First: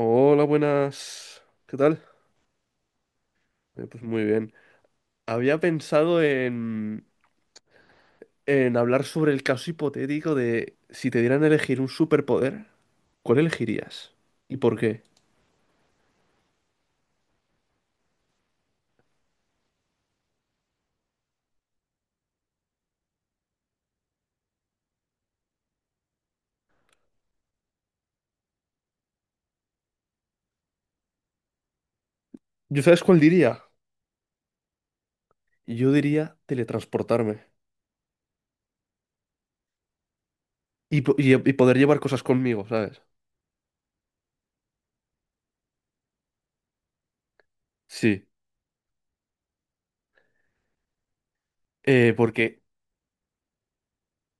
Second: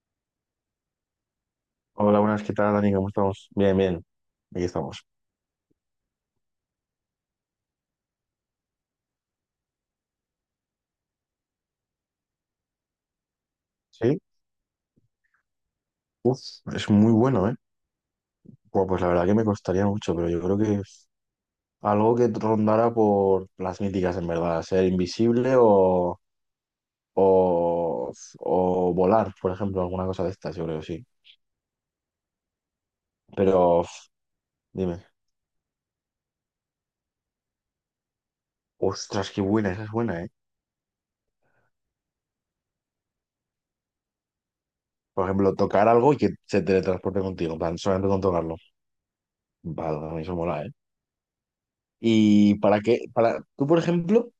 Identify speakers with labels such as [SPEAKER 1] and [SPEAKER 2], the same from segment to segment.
[SPEAKER 1] Hola, buenas. ¿Qué tal?
[SPEAKER 2] Hola, buenas, ¿qué tal, Dani? ¿Cómo estamos? Bien,
[SPEAKER 1] Pues
[SPEAKER 2] bien,
[SPEAKER 1] muy bien.
[SPEAKER 2] aquí estamos.
[SPEAKER 1] Había pensado en hablar sobre el caso hipotético de si te dieran a elegir un superpoder, ¿cuál elegirías?
[SPEAKER 2] Sí,
[SPEAKER 1] ¿Y por qué?
[SPEAKER 2] uf, es muy bueno, ¿eh? Buah, pues la verdad que me costaría mucho, pero yo creo que es algo que rondara por las míticas, en verdad, ser invisible o, o volar, por ejemplo, alguna cosa de estas, yo creo, sí.
[SPEAKER 1] ¿Yo sabes cuál diría?
[SPEAKER 2] Pero, uf, dime,
[SPEAKER 1] Yo diría teletransportarme
[SPEAKER 2] ostras, qué buena, esa es buena, ¿eh?
[SPEAKER 1] y poder llevar cosas conmigo, ¿sabes?
[SPEAKER 2] Por ejemplo, tocar algo y que se teletransporte contigo, en plan, solamente con
[SPEAKER 1] Sí.
[SPEAKER 2] tocarlo. Vale, a mí eso mola, ¿eh? Y
[SPEAKER 1] Porque
[SPEAKER 2] para qué, para, tú, por ejemplo...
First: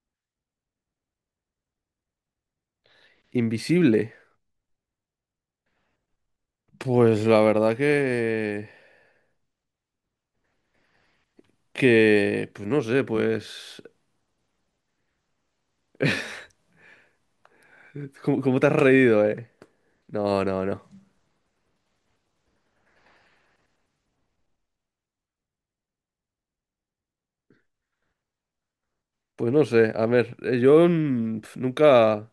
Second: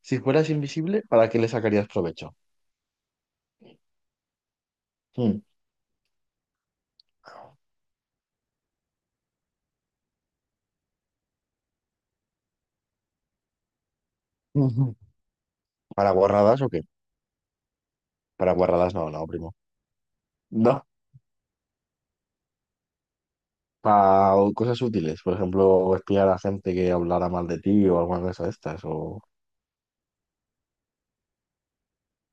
[SPEAKER 2] Si fueras invisible, ¿para qué le sacarías provecho?
[SPEAKER 1] invisible,
[SPEAKER 2] Hmm.
[SPEAKER 1] pues la verdad que, pues no sé, pues.
[SPEAKER 2] Ujú. ¿Para guarradas o qué?
[SPEAKER 1] ¿Cómo,
[SPEAKER 2] Para
[SPEAKER 1] cómo te has
[SPEAKER 2] guarradas no,
[SPEAKER 1] reído,
[SPEAKER 2] no,
[SPEAKER 1] ¿eh?
[SPEAKER 2] primo.
[SPEAKER 1] No, no,
[SPEAKER 2] No,
[SPEAKER 1] no.
[SPEAKER 2] para cosas útiles. Por ejemplo, espiar a gente que hablara mal de ti o alguna cosa de estas. O...
[SPEAKER 1] Pues no sé, a ver, yo nunca,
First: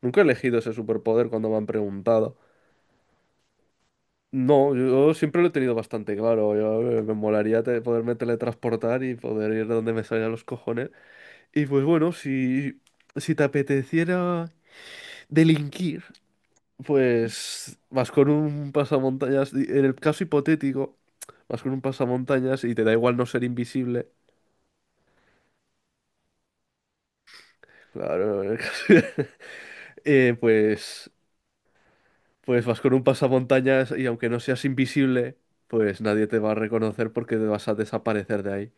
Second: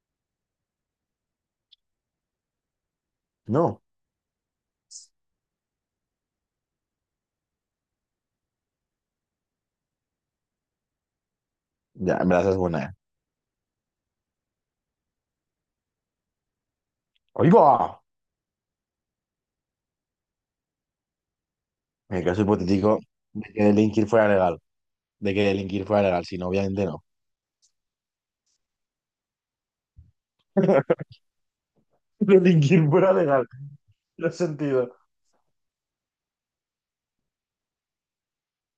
[SPEAKER 1] nunca he elegido ese superpoder cuando me han preguntado.
[SPEAKER 2] No,
[SPEAKER 1] No, yo siempre lo he tenido bastante claro. Yo, me molaría poderme teletransportar y poder ir donde me salgan los cojones. Y pues bueno,
[SPEAKER 2] ya, en verdad es
[SPEAKER 1] si,
[SPEAKER 2] buena, ¿eh?
[SPEAKER 1] si te apeteciera delinquir,
[SPEAKER 2] ¡Ahí
[SPEAKER 1] pues
[SPEAKER 2] va!
[SPEAKER 1] vas con un pasamontañas. Y, en el caso hipotético, vas con un
[SPEAKER 2] En el caso
[SPEAKER 1] pasamontañas y te da
[SPEAKER 2] hipotético
[SPEAKER 1] igual no ser
[SPEAKER 2] de que delinquir
[SPEAKER 1] invisible.
[SPEAKER 2] fuera legal. De que delinquir fuera legal, si no, obviamente no.
[SPEAKER 1] Claro. eh, pues Pues vas
[SPEAKER 2] Delinquir
[SPEAKER 1] con un
[SPEAKER 2] fuera legal.
[SPEAKER 1] pasamontañas y aunque
[SPEAKER 2] No
[SPEAKER 1] no seas
[SPEAKER 2] sentido.
[SPEAKER 1] invisible, pues nadie te va a reconocer porque te vas a desaparecer de ahí.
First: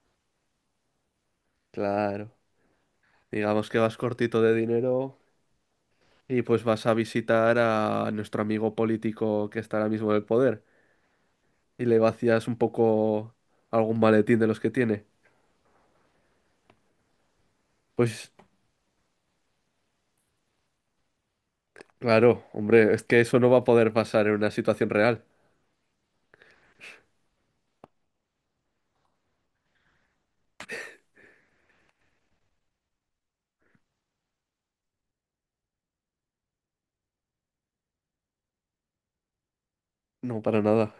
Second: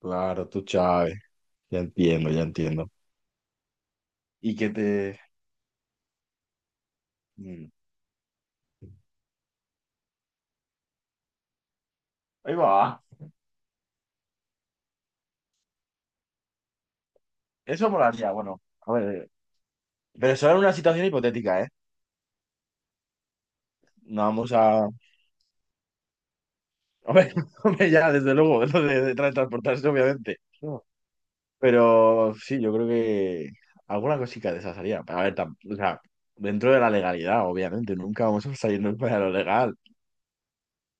[SPEAKER 2] Claro, tú, Chávez. Ya
[SPEAKER 1] Claro.
[SPEAKER 2] entiendo, ya entiendo.
[SPEAKER 1] Digamos que vas cortito de
[SPEAKER 2] Y que
[SPEAKER 1] dinero
[SPEAKER 2] te...
[SPEAKER 1] y pues vas a visitar
[SPEAKER 2] Mm.
[SPEAKER 1] a nuestro amigo político que está ahora mismo en el poder y le vacías
[SPEAKER 2] Ahí
[SPEAKER 1] un
[SPEAKER 2] va.
[SPEAKER 1] poco algún maletín de los que tiene.
[SPEAKER 2] Eso molaría,
[SPEAKER 1] Pues
[SPEAKER 2] bueno. A ver, pero solo en una situación hipotética, ¿eh?
[SPEAKER 1] claro, hombre, es que eso no va a poder
[SPEAKER 2] No
[SPEAKER 1] pasar en una
[SPEAKER 2] vamos a...
[SPEAKER 1] situación real.
[SPEAKER 2] Hombre, hombre, ya, desde luego, lo de transportarse, obviamente. No. Pero sí, yo creo que alguna cosita de esas haría. A ver, o sea, dentro de la legalidad, obviamente, nunca vamos a salirnos para lo legal.
[SPEAKER 1] No, para nada.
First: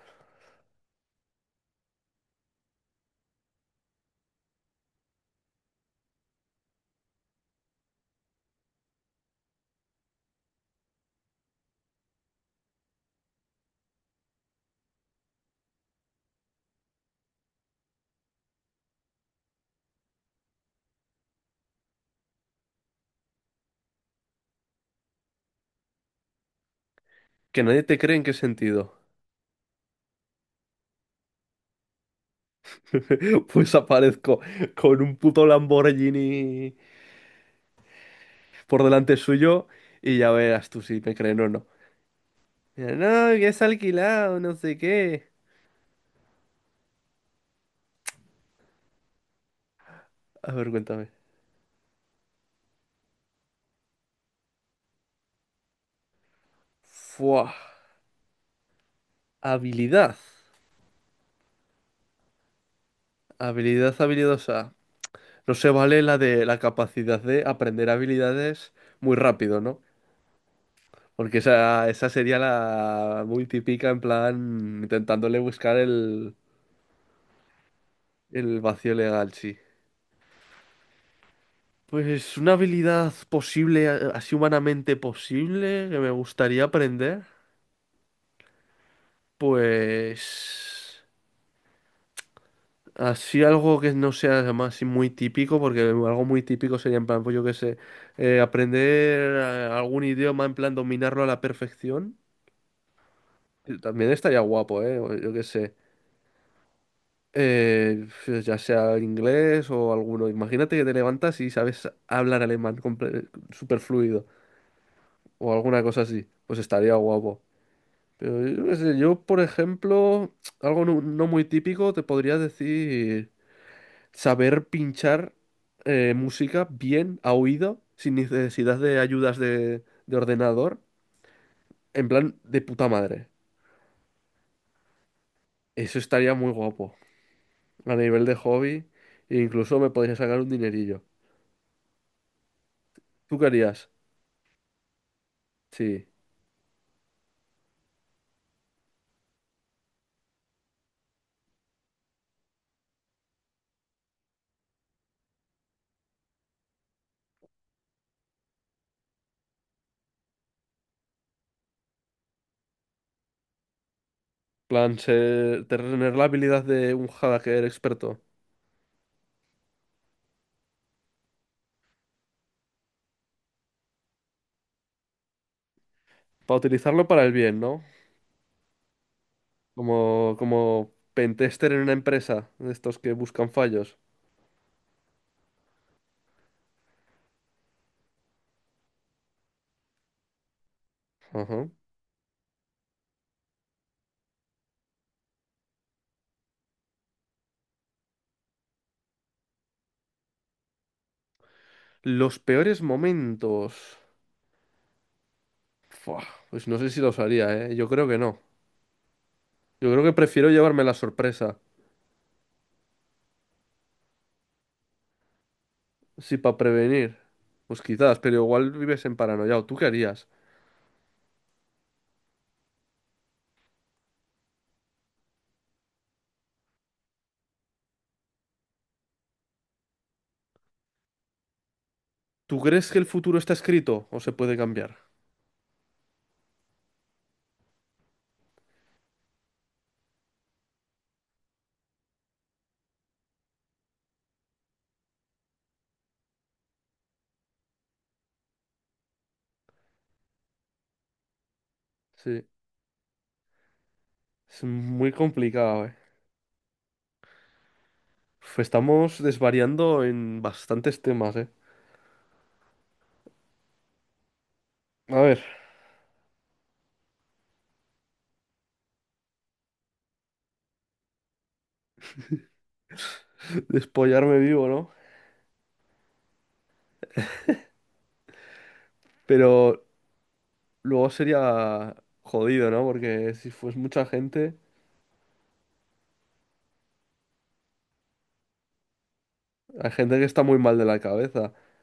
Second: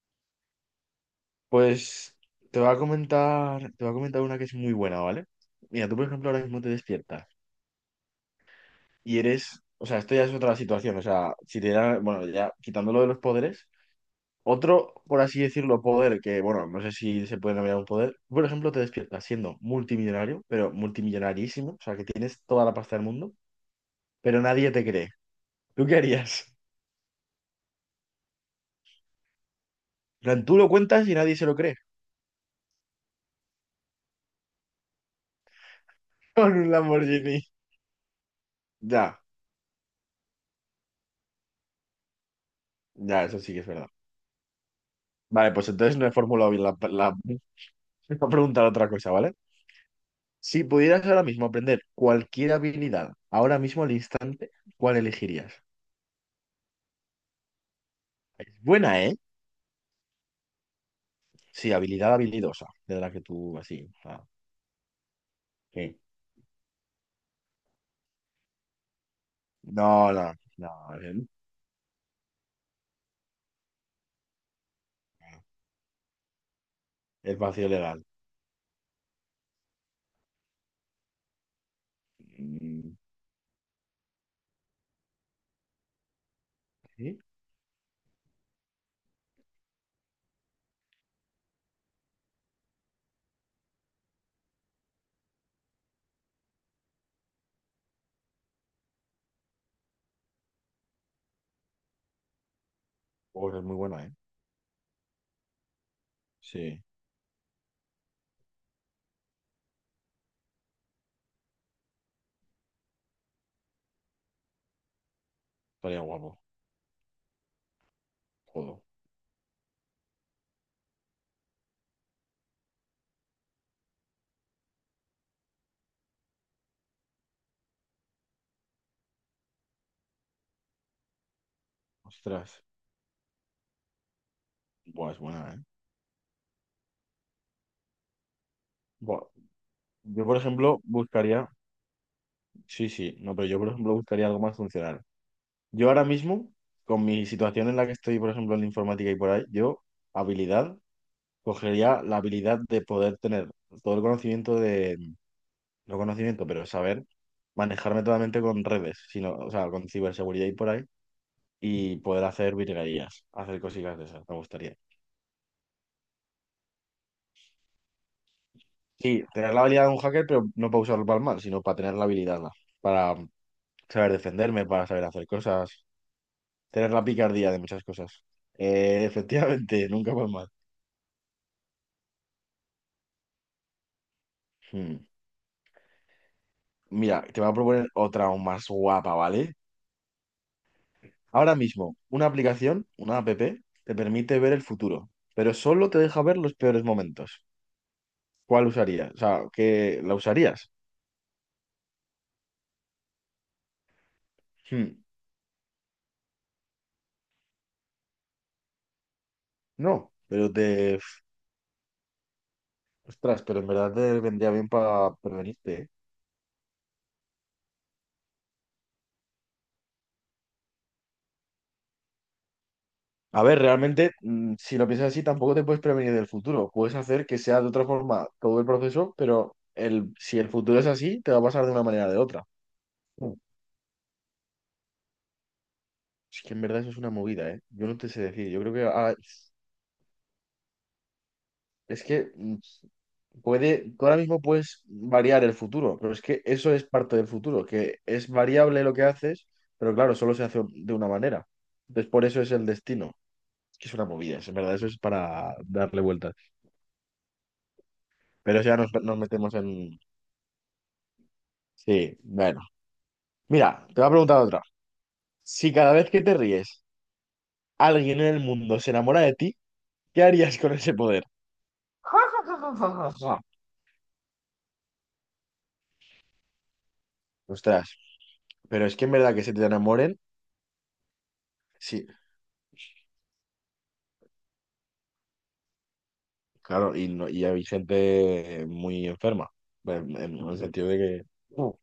[SPEAKER 2] Pues te voy a comentar, te voy a comentar una que es muy buena, ¿vale? Mira, tú, por ejemplo, ahora mismo te despiertas y eres, o sea, esto ya es otra situación, o sea, si te dan, bueno, ya quitándolo de los poderes. Otro, por así decirlo, poder que, bueno, no sé si se puede nombrar un poder. Por ejemplo, te despiertas siendo multimillonario, pero multimillonarísimo, o sea, que tienes toda la pasta del mundo, pero nadie te cree. ¿Tú qué harías?
[SPEAKER 1] ¿Que nadie te cree en qué sentido?
[SPEAKER 2] En plan, tú lo cuentas y nadie se lo cree.
[SPEAKER 1] Pues aparezco con un puto
[SPEAKER 2] Con un
[SPEAKER 1] Lamborghini
[SPEAKER 2] Lamborghini.
[SPEAKER 1] por delante
[SPEAKER 2] Ya,
[SPEAKER 1] suyo y ya verás tú si me creen o no. Mira,
[SPEAKER 2] ya,
[SPEAKER 1] no,
[SPEAKER 2] eso
[SPEAKER 1] que
[SPEAKER 2] sí que
[SPEAKER 1] es
[SPEAKER 2] es verdad.
[SPEAKER 1] alquilado, no sé qué.
[SPEAKER 2] Vale, pues entonces no he formulado bien la, la, la pregunta, otra cosa, ¿vale?
[SPEAKER 1] A
[SPEAKER 2] Si
[SPEAKER 1] ver,
[SPEAKER 2] pudieras
[SPEAKER 1] cuéntame.
[SPEAKER 2] ahora mismo aprender cualquier habilidad, ahora mismo al instante, ¿cuál elegirías?
[SPEAKER 1] Fua.
[SPEAKER 2] Es buena, ¿eh?
[SPEAKER 1] Habilidad.
[SPEAKER 2] Sí, habilidad habilidosa, de la que tú así.
[SPEAKER 1] Habilidad
[SPEAKER 2] Ah,
[SPEAKER 1] habilidosa. No se
[SPEAKER 2] ok.
[SPEAKER 1] vale la de la capacidad de aprender habilidades muy rápido, ¿no?
[SPEAKER 2] No,
[SPEAKER 1] Porque esa sería la muy típica, en plan, intentándole buscar
[SPEAKER 2] el vacío legal.
[SPEAKER 1] el vacío legal, sí. Pues una
[SPEAKER 2] Mm,
[SPEAKER 1] habilidad posible, así humanamente posible, que me gustaría
[SPEAKER 2] ¿sí?
[SPEAKER 1] aprender. Pues así algo que no sea además así muy típico, porque algo muy típico sería en plan, pues yo qué sé, aprender algún idioma, en plan dominarlo a la perfección.
[SPEAKER 2] Oh, es muy buena,
[SPEAKER 1] También
[SPEAKER 2] ¿eh?
[SPEAKER 1] estaría guapo, ¿eh? O yo qué sé.
[SPEAKER 2] Sí,
[SPEAKER 1] Pues ya sea inglés o alguno. Imagínate que te levantas y sabes hablar alemán súper fluido o alguna
[SPEAKER 2] estaría
[SPEAKER 1] cosa así.
[SPEAKER 2] guapo.
[SPEAKER 1] Pues estaría guapo. Pero yo qué
[SPEAKER 2] Jodo.
[SPEAKER 1] sé, yo, por ejemplo, algo no muy típico, te podría decir, saber pinchar música bien a oído, sin necesidad de ayudas de ordenador, en plan de
[SPEAKER 2] Ostras.
[SPEAKER 1] puta madre.
[SPEAKER 2] Buah, es buena, ¿eh?
[SPEAKER 1] Eso estaría muy guapo. A nivel de hobby,
[SPEAKER 2] Buah.
[SPEAKER 1] e incluso me podría
[SPEAKER 2] Yo, por
[SPEAKER 1] sacar un
[SPEAKER 2] ejemplo,
[SPEAKER 1] dinerillo.
[SPEAKER 2] buscaría. Sí, sí, no,
[SPEAKER 1] ¿Tú qué
[SPEAKER 2] pero yo, por
[SPEAKER 1] harías?
[SPEAKER 2] ejemplo, buscaría algo más funcional. Yo ahora
[SPEAKER 1] Sí.
[SPEAKER 2] mismo, con mi situación en la que estoy, por ejemplo, en la informática y por ahí, yo, habilidad, cogería la habilidad de poder tener todo el conocimiento de. No conocimiento, pero saber manejarme totalmente con redes, sino, o sea, con ciberseguridad y por ahí y poder hacer virguerías, hacer cositas de esas, me gustaría.
[SPEAKER 1] Plan, tener la habilidad de un hacker experto.
[SPEAKER 2] Sí, tener la habilidad de un hacker, pero no para usarlo para el mal, sino para tener la habilidad, ¿no? Para saber defenderme, para saber hacer cosas,
[SPEAKER 1] Para
[SPEAKER 2] tener la
[SPEAKER 1] utilizarlo para el
[SPEAKER 2] picardía de
[SPEAKER 1] bien, ¿no?
[SPEAKER 2] muchas cosas. Efectivamente, nunca para el
[SPEAKER 1] Como,
[SPEAKER 2] mal.
[SPEAKER 1] como pentester en una empresa, de estos que buscan fallos.
[SPEAKER 2] Hmm. Mira, te voy a proponer otra aún más guapa, ¿vale? Ahora
[SPEAKER 1] Ajá.
[SPEAKER 2] mismo, una aplicación, una app, te permite ver el futuro, pero solo te deja ver los peores momentos. ¿Cuál usarías? O sea, ¿qué la usarías?
[SPEAKER 1] Los peores momentos.
[SPEAKER 2] Hmm,
[SPEAKER 1] Fua, pues no sé si los haría, ¿eh? Yo creo que no. Yo creo
[SPEAKER 2] no,
[SPEAKER 1] que prefiero
[SPEAKER 2] pero
[SPEAKER 1] llevarme la
[SPEAKER 2] te...
[SPEAKER 1] sorpresa.
[SPEAKER 2] Ostras, pero en verdad te vendría bien para prevenirte, ¿eh?
[SPEAKER 1] Sí, para prevenir. Pues quizás, pero igual vives en paranoia. ¿O tú qué harías?
[SPEAKER 2] A ver, realmente, si lo piensas así, tampoco te puedes prevenir del futuro. Puedes hacer que sea de otra forma todo el proceso, pero el, si el futuro es así, te va a pasar de una manera o de otra.
[SPEAKER 1] ¿Tú crees que el
[SPEAKER 2] Mm.
[SPEAKER 1] futuro está escrito o se puede cambiar?
[SPEAKER 2] Es que en verdad eso es una movida, ¿eh? Yo no te sé decir. Yo creo que es que puede, tú ahora mismo puedes variar el futuro, pero es que eso es parte del futuro, que es variable lo que haces, pero claro, solo se hace de una manera. Entonces, por eso
[SPEAKER 1] Sí,
[SPEAKER 2] es el destino. Que es una movida, es- en
[SPEAKER 1] es
[SPEAKER 2] verdad, eso es
[SPEAKER 1] muy
[SPEAKER 2] para
[SPEAKER 1] complicado, ¿eh?
[SPEAKER 2] darle vueltas.
[SPEAKER 1] Uf,
[SPEAKER 2] Pero ya nos,
[SPEAKER 1] estamos
[SPEAKER 2] nos metemos en...
[SPEAKER 1] desvariando en bastantes temas, ¿eh?
[SPEAKER 2] Sí, bueno. Mira, te voy a preguntar otra.
[SPEAKER 1] A ver,
[SPEAKER 2] Si cada vez que te ríes, alguien en el mundo se enamora de ti, ¿qué harías con ese poder?
[SPEAKER 1] despollarme vivo, ¿no?
[SPEAKER 2] Ostras, pero es que en verdad que se te
[SPEAKER 1] Pero
[SPEAKER 2] enamoren,
[SPEAKER 1] luego sería
[SPEAKER 2] sí,
[SPEAKER 1] jodido, ¿no? Porque si fuese mucha gente,
[SPEAKER 2] claro, y, no, y hay gente muy enferma,
[SPEAKER 1] hay
[SPEAKER 2] en,
[SPEAKER 1] gente que
[SPEAKER 2] en
[SPEAKER 1] está muy
[SPEAKER 2] el
[SPEAKER 1] mal de
[SPEAKER 2] sentido
[SPEAKER 1] la
[SPEAKER 2] de que,
[SPEAKER 1] cabeza.
[SPEAKER 2] uh,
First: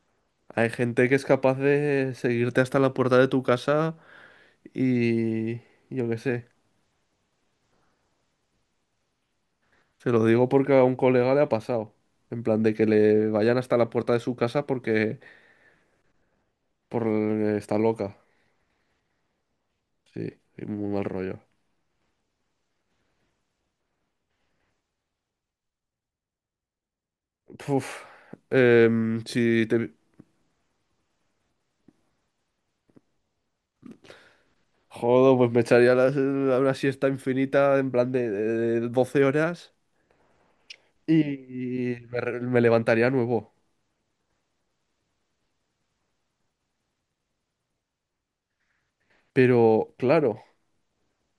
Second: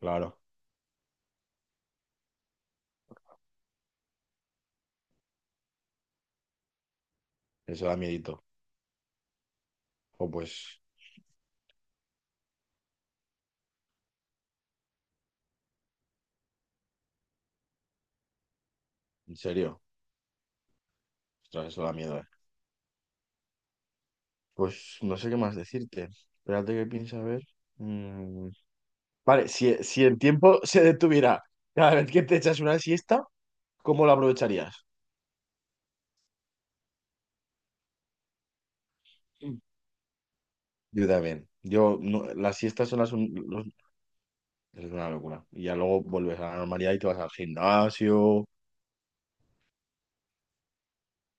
[SPEAKER 2] claro,
[SPEAKER 1] Hay gente que es capaz de seguirte hasta la puerta de tu casa y yo qué sé.
[SPEAKER 2] eso da miedito.
[SPEAKER 1] Se lo
[SPEAKER 2] O
[SPEAKER 1] digo porque
[SPEAKER 2] pues,
[SPEAKER 1] a un colega le ha pasado. En plan de que le vayan hasta la puerta de su casa porque por está loca.
[SPEAKER 2] en serio,
[SPEAKER 1] Sí, y muy mal rollo.
[SPEAKER 2] ostras, eso da miedo, eh. Pues no sé qué más decirte. Espérate que piensa a ver.
[SPEAKER 1] Puf.
[SPEAKER 2] Mm,
[SPEAKER 1] Em,
[SPEAKER 2] vale,
[SPEAKER 1] si
[SPEAKER 2] si,
[SPEAKER 1] te
[SPEAKER 2] si el tiempo se detuviera cada vez que te echas una siesta, ¿cómo la aprovecharías?
[SPEAKER 1] Jodo, pues me echaría una siesta infinita en plan de 12
[SPEAKER 2] Mm.
[SPEAKER 1] horas
[SPEAKER 2] Yo también.
[SPEAKER 1] y
[SPEAKER 2] Yo, no- las
[SPEAKER 1] me
[SPEAKER 2] siestas son
[SPEAKER 1] levantaría
[SPEAKER 2] las... un-
[SPEAKER 1] nuevo.
[SPEAKER 2] los- es una locura. Y ya luego vuelves a la normalidad y te vas al gimnasio.
[SPEAKER 1] Pero claro.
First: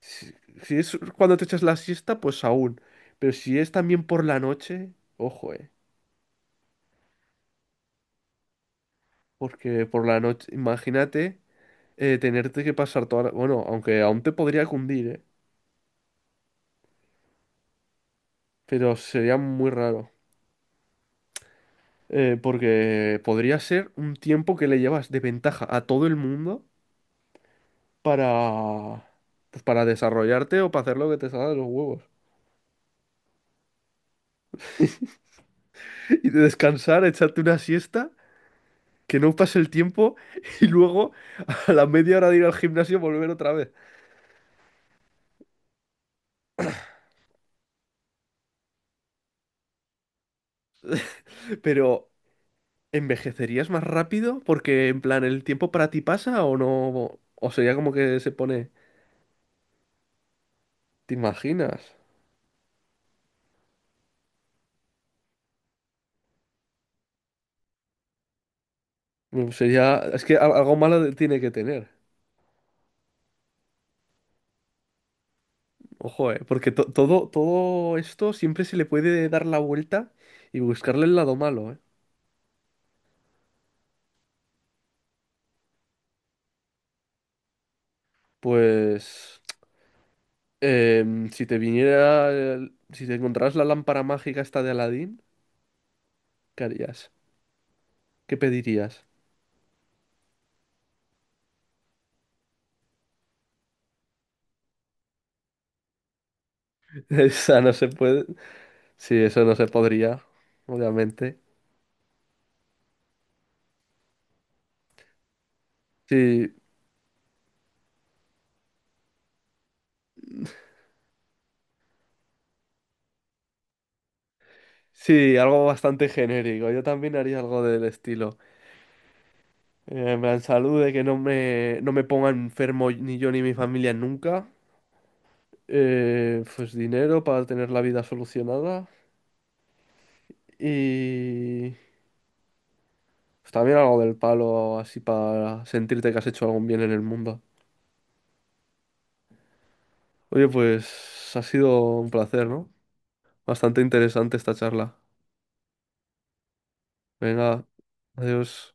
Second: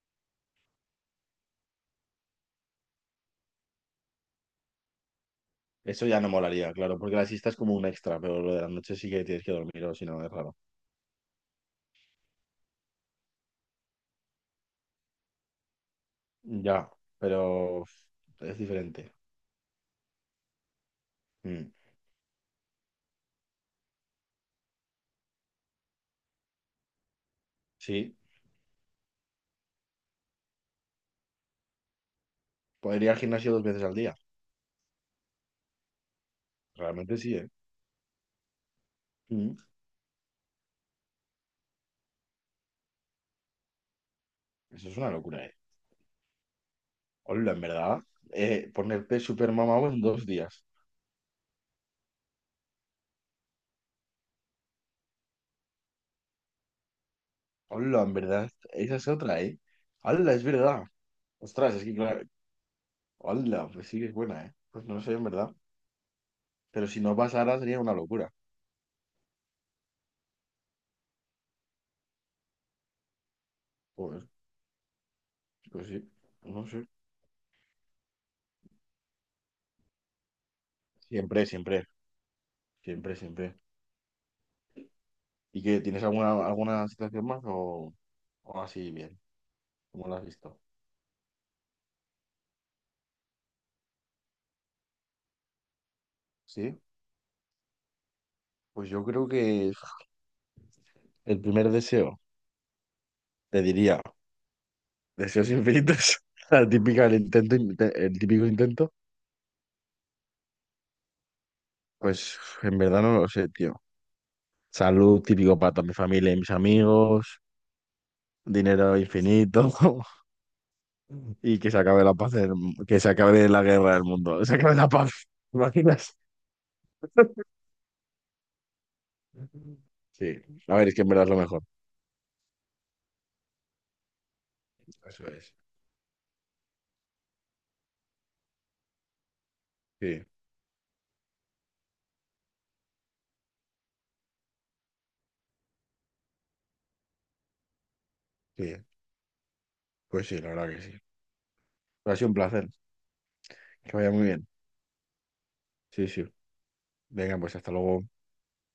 [SPEAKER 1] Si, si es cuando te echas la siesta, pues aún. Pero si es también por la noche, ojo, eh.
[SPEAKER 2] Eso ya no molaría, claro, porque la siesta es como un extra, pero lo de la noche sí que tienes que dormir
[SPEAKER 1] Porque
[SPEAKER 2] o
[SPEAKER 1] por
[SPEAKER 2] si
[SPEAKER 1] la
[SPEAKER 2] no es
[SPEAKER 1] noche,
[SPEAKER 2] raro.
[SPEAKER 1] imagínate tenerte que pasar toda la. Bueno, aunque aún te podría cundir, eh.
[SPEAKER 2] Ya, pero es
[SPEAKER 1] Pero
[SPEAKER 2] diferente.
[SPEAKER 1] sería muy raro.
[SPEAKER 2] Mm,
[SPEAKER 1] Porque podría ser un tiempo que le llevas de ventaja a todo el mundo
[SPEAKER 2] Sí,
[SPEAKER 1] para. Pues para desarrollarte o para hacer lo que te salga de los huevos.
[SPEAKER 2] podría ir al gimnasio 2 veces al día.
[SPEAKER 1] Y de descansar,
[SPEAKER 2] Realmente sí,
[SPEAKER 1] echarte
[SPEAKER 2] ¿eh?
[SPEAKER 1] una siesta, que no pase
[SPEAKER 2] Mm.
[SPEAKER 1] el tiempo y luego a la media hora de ir al gimnasio volver otra vez.
[SPEAKER 2] Eso es una locura, eh. Hola, en verdad. Ponerte super mamado en 2 días.
[SPEAKER 1] Pero, ¿envejecerías más rápido? Porque, en plan, ¿el tiempo para ti pasa o no? O sería como
[SPEAKER 2] Hola, en
[SPEAKER 1] que se
[SPEAKER 2] verdad.
[SPEAKER 1] pone.
[SPEAKER 2] Esa es otra, eh. Hola, es verdad.
[SPEAKER 1] ¿Te
[SPEAKER 2] Ostras,
[SPEAKER 1] imaginas?
[SPEAKER 2] es que claro. Hola, pues sí que es buena, eh. Pues no sé, en verdad. Pero si no pasara sería una locura.
[SPEAKER 1] Sería. Es que algo malo tiene que tener.
[SPEAKER 2] Pues, pues sí,
[SPEAKER 1] Ojo, eh.
[SPEAKER 2] no
[SPEAKER 1] Porque to-
[SPEAKER 2] sé.
[SPEAKER 1] todo, todo esto siempre se le puede dar la vuelta y buscarle el lado
[SPEAKER 2] Siempre,
[SPEAKER 1] malo, eh.
[SPEAKER 2] siempre, siempre, siempre. ¿Y qué? ¿Tienes alguna, alguna situación más o así bien?
[SPEAKER 1] Pues.
[SPEAKER 2] ¿Cómo la has visto?
[SPEAKER 1] Si te encontraras la lámpara mágica esta de Aladín, ¿qué
[SPEAKER 2] Sí.
[SPEAKER 1] harías? ¿Qué
[SPEAKER 2] Pues yo
[SPEAKER 1] pedirías?
[SPEAKER 2] creo que el primer deseo, te diría, deseos infinitos. La típica, el intento,
[SPEAKER 1] Esa no se
[SPEAKER 2] el
[SPEAKER 1] puede.
[SPEAKER 2] típico intento.
[SPEAKER 1] Sí, eso no se podría, obviamente.
[SPEAKER 2] Pues en verdad no lo sé, tío. Salud típico para toda mi familia y mis
[SPEAKER 1] Sí,
[SPEAKER 2] amigos, dinero infinito y que se acabe la paz, del- que se acabe la guerra del mundo, que se acabe la paz,
[SPEAKER 1] sí,
[SPEAKER 2] ¿te
[SPEAKER 1] algo bastante
[SPEAKER 2] imaginas?
[SPEAKER 1] genérico. Yo también haría algo del estilo. En
[SPEAKER 2] Sí,
[SPEAKER 1] plan,
[SPEAKER 2] a
[SPEAKER 1] salud
[SPEAKER 2] ver,
[SPEAKER 1] de
[SPEAKER 2] es que
[SPEAKER 1] que
[SPEAKER 2] en
[SPEAKER 1] no
[SPEAKER 2] verdad es lo mejor.
[SPEAKER 1] me, no me ponga enfermo ni yo ni mi familia nunca.
[SPEAKER 2] Eso es.
[SPEAKER 1] Pues dinero para tener la vida solucionada.
[SPEAKER 2] Sí,
[SPEAKER 1] Y pues también algo del palo, así para sentirte que has hecho algún bien en el mundo.
[SPEAKER 2] sí, pues sí,
[SPEAKER 1] Oye,
[SPEAKER 2] la verdad que sí.
[SPEAKER 1] pues ha sido un
[SPEAKER 2] Ha sido un
[SPEAKER 1] placer,
[SPEAKER 2] placer,
[SPEAKER 1] ¿no? Bastante
[SPEAKER 2] que vaya muy
[SPEAKER 1] interesante
[SPEAKER 2] bien.
[SPEAKER 1] esta charla.
[SPEAKER 2] Sí, sí. Venga, pues
[SPEAKER 1] Venga,
[SPEAKER 2] hasta luego.
[SPEAKER 1] adiós.